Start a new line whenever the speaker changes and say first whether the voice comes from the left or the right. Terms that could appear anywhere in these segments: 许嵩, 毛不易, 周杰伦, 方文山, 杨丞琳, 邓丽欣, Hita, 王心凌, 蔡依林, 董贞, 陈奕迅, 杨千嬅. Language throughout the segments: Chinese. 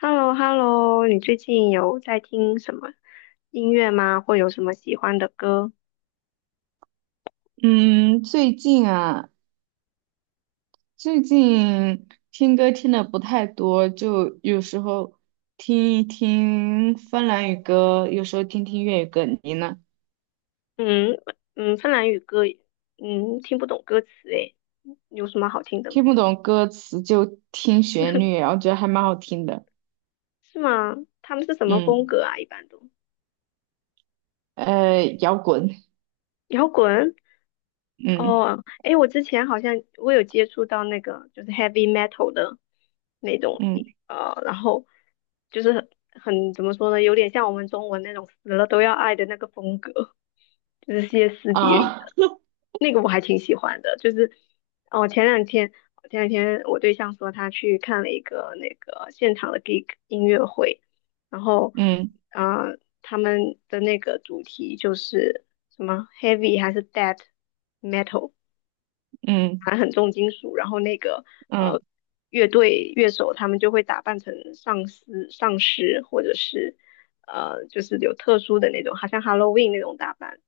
left: h e l l o h e l l o 你最近有在听什么音乐吗？或有什么喜欢的歌？
right: 嗯，最近啊，最近听歌听的不太多，就有时候听一听芬兰语歌，有时候听听粤语歌。你呢？
left: 嗯芬兰语歌，听不懂歌词诶，有什么好听的吗？
right: 听不懂歌词就听旋律，然后觉得还蛮好听的。
left: 是吗？他们是什么风
right: 嗯，
left: 格啊？一般都
right: 摇滚。
left: 摇滚
right: 嗯
left: 哦。诶，我之前好像有接触到那个就是 heavy metal 的那种，
right: 嗯
left: 然后就是很怎么说呢，有点像我们中文那种死了都要爱的那个风格，就是歇斯底里。
right: 啊，
left: 那个我还挺喜欢的，就是哦，前两天我对象说他去看了一个那个现场的 gig 音乐会，然后
right: 嗯
left: 他们的那个主题就是什么 heavy 还是 death metal，
right: 嗯
left: 反正很重金属，然后那个
right: 嗯
left: 呃乐队乐手他们就会打扮成丧尸或者是就是有特殊的那种，好像 Halloween 那种打扮。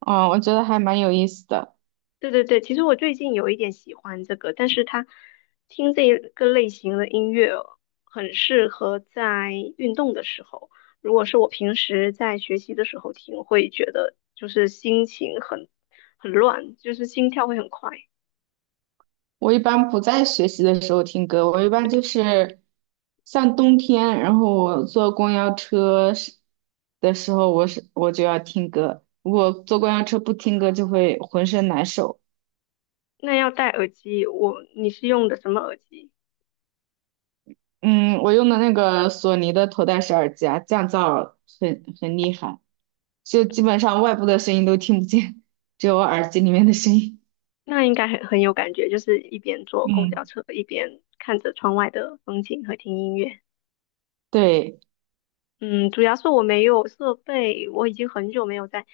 right: 啊，哦，我觉得还蛮有意思的。
left: 对对对，其实我最近有一点喜欢这个，但是它听这个类型的音乐很适合在运动的时候。如果是我平时在学习的时候听，会觉得就是心情很乱，就是心跳会很快。
right: 我一般不在学习的时候听歌，我一般就是像冬天，然后我坐公交车时的时候，我就要听歌。如果坐公交车不听歌，就会浑身难受。
left: 那要戴耳机，你是用的什么耳机？
right: 嗯，我用的那个索尼的头戴式耳机啊，降噪很厉害，就基本上外部的声音都听不见，只有我耳机里面的声音。
left: 那应该很有感觉，就是一边坐公
right: 嗯，
left: 交车一边看着窗外的风景和听音乐。
right: 对，
left: 嗯，主要是我没有设备，我已经很久没有在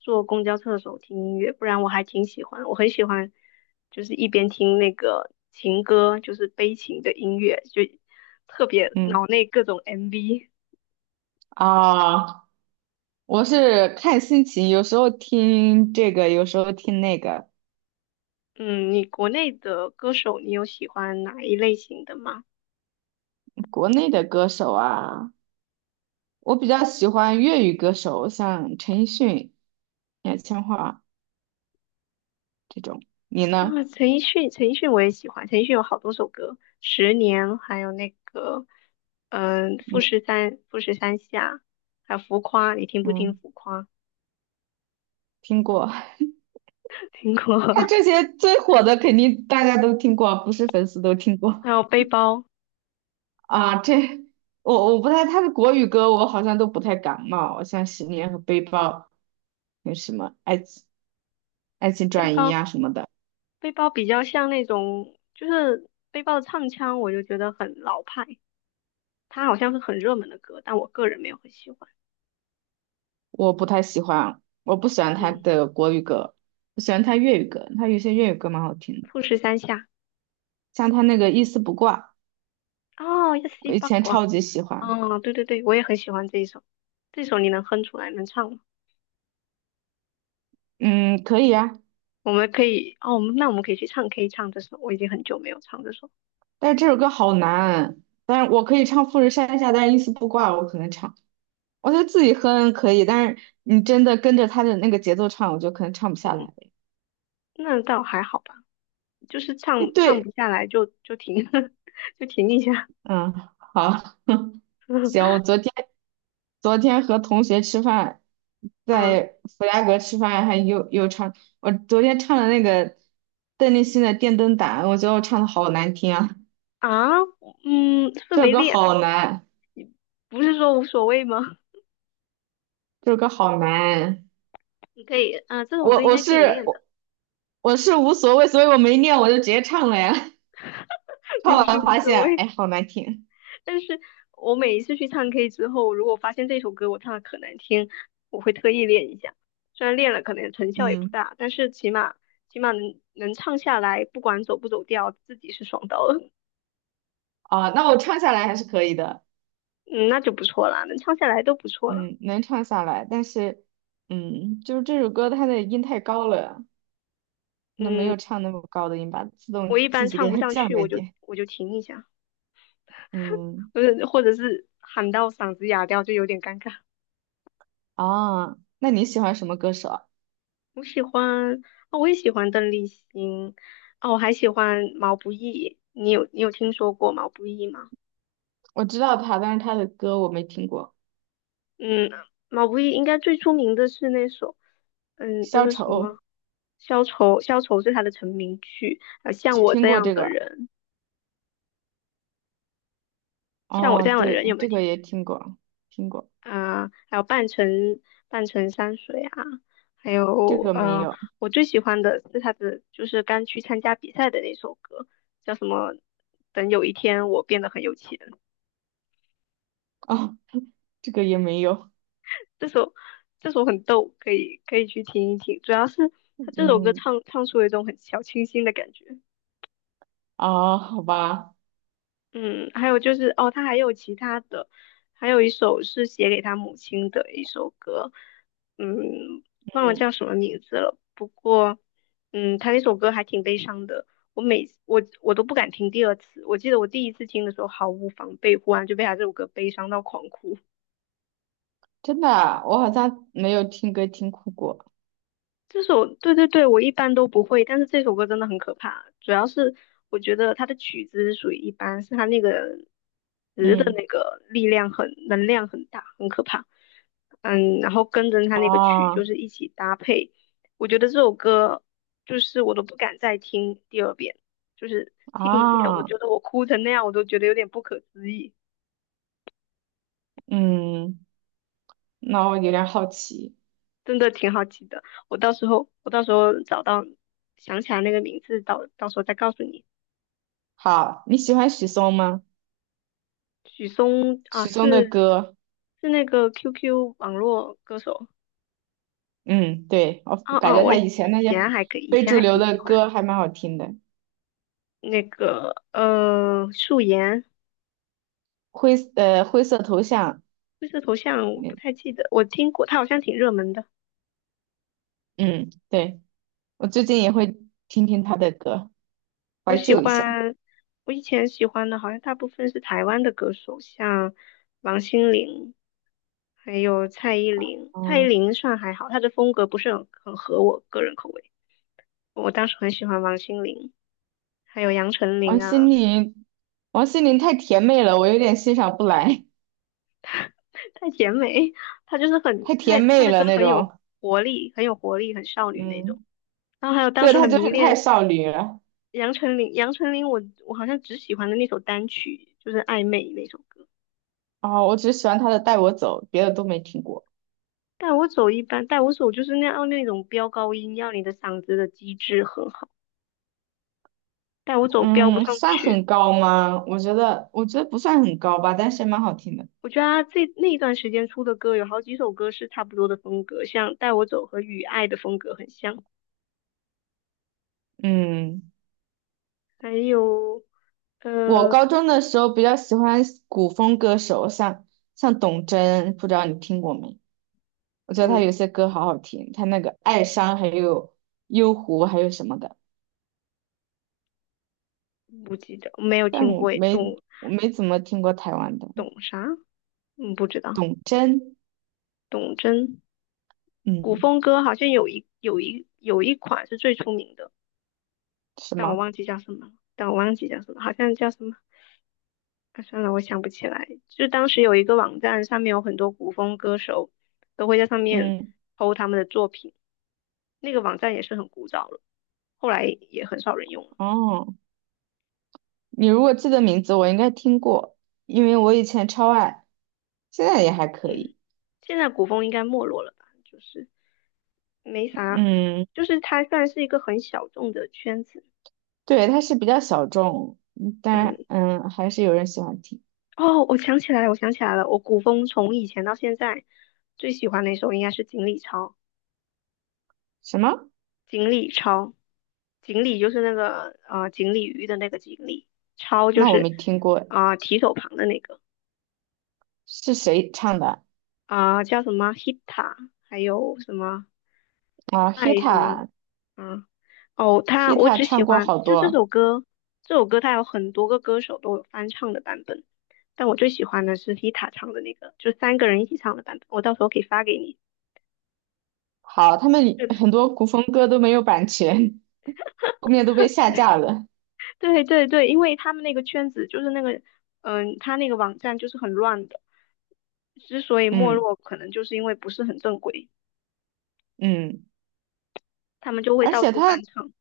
left: 坐公交车的时候听音乐，不然我还挺喜欢，我很喜欢，就是一边听那个情歌，就是悲情的音乐，就特别
right: 嗯
left: 脑内各种 MV。
right: 啊，我是看心情，有时候听这个，有时候听那个。
left: 嗯，你国内的歌手，你有喜欢哪一类型的吗？
right: 国内的歌手啊，我比较喜欢粤语歌手，像陈奕迅、杨千嬅这种。你呢？
left: 啊，陈奕迅，陈奕迅我也喜欢，陈奕迅有好多首歌，《十年》，还有那个，嗯、富
right: 嗯
left: 士山，富士山下，还有浮夸，你听不听
right: 嗯，
left: 浮夸？
right: 听过。
left: 听过。
right: 他这些最火的肯定大家都听过，不是粉丝都听
left: 还
right: 过。
left: 有 背包，
right: 啊。这我不太，他的国语歌我好像都不太感冒，像《十年》和《背包》，有什么《爱情转移》呀什么的，
left: 背包比较像那种，就是背包的唱腔，我就觉得很老派。它好像是很热门的歌，但我个人没有很喜欢。
right: 我不太喜欢。我不喜欢他
left: 嗯，
right: 的国语歌，我喜欢他粤语歌，他有些粤语歌蛮好听的，
left: 富士山下，
right: 像他那个《一丝不挂》。
left: 哦，一西
right: 我以
left: 八
right: 前
left: 卦，
right: 超级喜欢，
left: 哦，对对对，我也很喜欢这一首。这首你能哼出来，能唱吗？
right: 嗯，可以啊，
left: 我们可以，哦，我们那可以去唱 K 唱这首，我已经很久没有唱这首，
right: 但是这首歌好难，但是我可以唱《富士山下》，但是一丝不挂，我可能唱，我觉得自己哼可以，但是你真的跟着他的那个节奏唱，我就可能唱不下来。
left: 那倒还好吧，就是
right: 诶
left: 唱不
right: 对，
left: 下来就停，就停一下。
right: 嗯，好，行，我 昨天和同学吃饭，
left: 啊
right: 在弗莱格吃饭，还又唱，我昨天唱了那个邓丽欣的《电灯胆》，我觉得我唱的好难听啊，
left: 啊,嗯，是不是
right: 这首
left: 没
right: 歌
left: 练？
right: 好难，
left: 不是说无所谓吗？
right: 这首歌好难。
left: 你可以，啊、这首
right: 我
left: 歌应
right: 我
left: 该可以
right: 是
left: 练的，
right: 我我是无所谓，所以我没念，我就直接唱了呀。唱
left: 其实
right: 完
left: 无
right: 发
left: 所
right: 现，
left: 谓。
right: 哎，好难听。
left: 但是我每一次去唱 K 之后，如果发现这首歌我唱的可难听，我会特意练一下。虽然练了可能成效也不
right: 嗯，
left: 大，但是起码能唱下来，不管走不走调，自己是爽到了，
right: 啊，那我唱下来还是可以的，
left: 嗯，那就不错啦，能唱下来都不错了。
right: 嗯，能唱下来，但是，嗯，就是这首歌它的音太高了，那没
left: 嗯，
right: 有唱那么高的音吧，自
left: 我
right: 动
left: 一般
right: 自己
left: 唱
right: 给
left: 不
right: 它
left: 上
right: 降
left: 去，
right: 了一
left: 我就
right: 点。
left: 我就停一下，
right: 嗯，
left: 或者是喊到嗓子哑掉，就有点尴尬。
right: 啊，那你喜欢什么歌手啊？
left: 我喜欢啊、我也喜欢邓丽欣啊、我还喜欢毛不易。你有听说过毛不易吗？
right: 我知道他，但是他的歌我没听过，
left: 嗯，毛不易应该最出名的是那首，嗯，那
right: 消
left: 个什么
right: 愁
left: 《消愁》，《消愁》是他的成名曲。还有像
right: 只
left: 我
right: 听
left: 这
right: 过
left: 样
right: 这
left: 的
right: 个。
left: 人，像我
right: 哦，
left: 这样的
right: 对，
left: 人有没有
right: 这个
left: 听？
right: 也听过，听过，
left: 啊、还有半城山水啊，还
right: 这
left: 有
right: 个没
left: 呃，
right: 有。
left: 我最喜欢的是他的就是刚去参加比赛的那首歌，叫什么？等有一天我变得很有钱。
right: 哦，这个也没有。
left: 这首这首很逗，可以去听一听。主要是他这首歌
right: 嗯，
left: 唱出了一种很小清新的感觉。
right: 啊，好吧，
left: 嗯，还有就是哦，他还有其他的，还有一首是写给他母亲的一首歌，嗯，忘了
right: 嗯，
left: 叫什么名字了。不过，嗯，他那首歌还挺悲伤的。我每我我都不敢听第二次。我记得我第一次听的时候毫无防备，忽然就被他这首歌悲伤到狂哭。
right: 真的啊，我好像没有听歌听哭过。
left: 这首，对对对，我一般都不会，但是这首歌真的很可怕。主要是我觉得它的曲子是属于一般，是它那个词的
right: 嗯，
left: 那个力量很，能量很大，很可怕。嗯，然后跟着它那个曲
right: 啊
left: 就是一起搭配，我觉得这首歌就是我都不敢再听第二遍，就是听一遍，我
right: 啊，
left: 觉得我哭成那样，我都觉得有点不可思议。
right: 嗯，那我有点好奇。
left: 真的挺好奇的，我到时候找到想起来那个名字，到时候再告诉你。
right: 好，你喜欢许嵩吗？
left: 许嵩啊，
right: 许嵩的
left: 是
right: 歌，
left: 是那个 QQ 网络歌手。
right: 嗯，对，我感觉
left: 我
right: 他
left: 以
right: 以前那些
left: 前还可以，以
right: 非
left: 前
right: 主
left: 还
right: 流
left: 挺
right: 的
left: 喜欢
right: 歌还蛮好听的。
left: 那个素颜，
right: 灰，灰色头像，
left: 灰色头像我
right: 嗯，
left: 不太记得，我听过，他好像挺热门的。
right: 嗯，对，我最近也会听听他的歌，
left: 我
right: 怀
left: 喜
right: 旧一下。
left: 欢，我以前喜欢的好像大部分是台湾的歌手，像王心凌，还有蔡依林。蔡依
right: 嗯。
left: 林算还好，她的风格不是很合我个人口味。我当时很喜欢王心凌，还有杨丞
right: 王
left: 琳啊。
right: 心凌，王心凌太甜妹了，我有点欣赏不来，
left: 太甜美，她就是很，
right: 太
left: 她
right: 甜
left: 她
right: 妹
left: 的歌
right: 了那
left: 很有
right: 种。
left: 活力，很有活力，很少女那种。
right: 嗯，
left: 然后还有当
right: 对，
left: 时
right: 她
left: 很
right: 就
left: 迷
right: 是太
left: 恋
right: 少女了。
left: 杨丞琳，杨丞琳我好像只喜欢的那首单曲就是《暧昧》那首歌。
right: 哦，我只喜欢她的《带我走》，别的都没听过。
left: 带我走一般，带我走就是那样那种飙高音，要你的嗓子的机制很好。带我走飙不
right: 嗯，
left: 上
right: 算
left: 去，
right: 很高吗？我觉得，我觉得不算很高吧，但是蛮好听的。
left: 我觉得她这那一段时间出的歌有好几首歌是差不多的风格，像《带我走》和《雨爱》的风格很像，
right: 嗯，
left: 还有。
right: 我
left: 呃，
right: 高中的时候比较喜欢古风歌手，像董贞，不知道你听过没？我觉得他
left: 嗯，
right: 有些歌好好听，他那个《爱殇》还有《幽狐》还有什么的。
left: 不记得，没有
right: 但
left: 听
right: 我
left: 过诶，
right: 没我没怎么听过台湾的
left: 董啥？嗯，不知道。
right: 董贞，
left: 董贞，古
right: 嗯，
left: 风歌好像有一款是最出名的，
right: 什
left: 但我
right: 么？
left: 忘记叫什么了，但我忘记叫什么，好像叫什么。啊，算了，我想不起来。就当时有一个网站，上面有很多古风歌手都会在上面
right: 嗯，
left: p 他们的作品，那个网站也是很古早了，后来也很少人用了。
right: 哦，你如果记得名字，我应该听过，因为我以前超爱，现在也还可
left: 嗯，
right: 以。
left: 现在古风应该没落了吧？就是没啥，
right: 嗯，
left: 就是它算是一个很小众的圈子。
right: 对，它是比较小众，嗯
left: 嗯。
right: 但嗯，还是有人喜欢听。
left: 哦，我想起来了，我古风从以前到现在最喜欢的一首应该是《锦鲤抄》，
right: 什么？
left: 锦鲤抄，锦鲤就是那个锦鲤鱼的那个锦鲤，抄就
right: 那我
left: 是
right: 没听过，
left: 啊、提手旁的那个
right: 是谁唱的
left: 啊、叫什么 Hita，还有什么
right: 啊
left: 爱什么
right: ？Hita,
left: 啊？哦，他我
right: Hita
left: 只喜
right: 唱过
left: 欢
right: 好
left: 就这
right: 多，
left: 首歌，这首歌它有很多个歌手都有翻唱的版本，但我最喜欢的是 Hita 唱的那个，就三个人一起唱的版本，我到时候可以发给你。
right: 好，他们
left: 对对。
right: 很多古风歌都没有版权，后面都被下架了。
left: 对对对，因为他们那个圈子就是那个，嗯、他那个网站就是很乱的，之所以没
right: 嗯
left: 落，可能就是因为不是很正规，
right: 嗯。
left: 他们就会
right: 而
left: 到
right: 且
left: 处翻
right: 他，
left: 唱。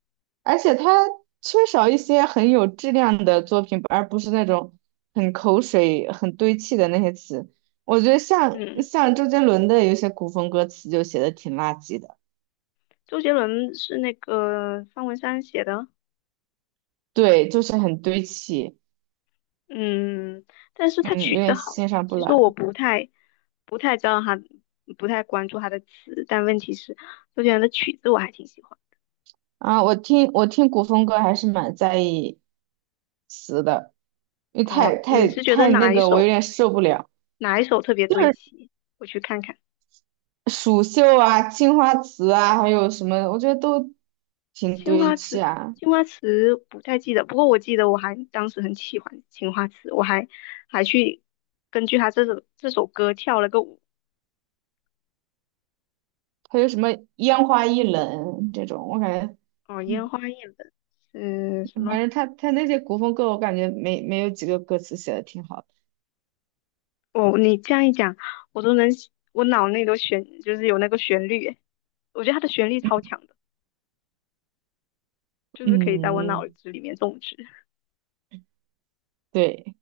right: 而且他缺少一些很有质量的作品，而不是那种很口水、很堆砌的那些词。我觉得像
left: 嗯，
right: 像周杰伦的有些古风歌词就写的挺垃圾的，
left: 周杰伦是那个方文山写的，
right: 对，就是很堆砌，
left: 嗯，但是他
right: 嗯，有
left: 曲子
right: 点
left: 好，
right: 欣赏不
left: 其实
right: 来
left: 我不太知道他，不太关注他的词，但问题是周杰伦的曲子我还挺喜欢。
right: 啊。我听古风歌还是蛮在意词的，因为
left: 哦，
right: 太
left: 你
right: 太
left: 是觉得
right: 太那
left: 哪一
right: 个，我有
left: 首
right: 点受不了。
left: 哪一首特别
right: 就
left: 堆
right: 是
left: 砌？我去看看。
right: 蜀绣啊、青花瓷啊，还有什么，我觉得都挺
left: 青
right: 堆
left: 花
right: 砌
left: 瓷，
right: 啊。
left: 青花瓷不太记得，不过我记得我还当时很喜欢青花瓷，我还去根据他这首歌跳了个舞，
right: 还有什么烟花易冷这种，我感觉，
left: 哦，烟
right: 嗯，
left: 花易冷是什么？
right: 反正他那些古风歌，我感觉没有几个歌词写的挺好的。
left: 哦，你这样一讲，我都能，我脑内都旋，就是有那个旋律，我觉得它的旋律超强的，就是可以在我
right: 嗯，
left: 脑子里面种植。
right: 对，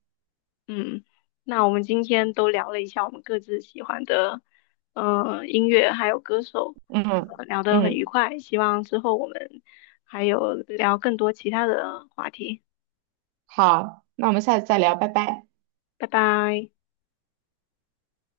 left: 嗯，那我们今天都聊了一下我们各自喜欢的，呃，音乐还有歌手，
right: 嗯
left: 聊得很
right: 嗯，
left: 愉快。希望之后我们还有聊更多其他的话题。
right: 好，那我们下次再聊，拜拜。
left: 拜拜。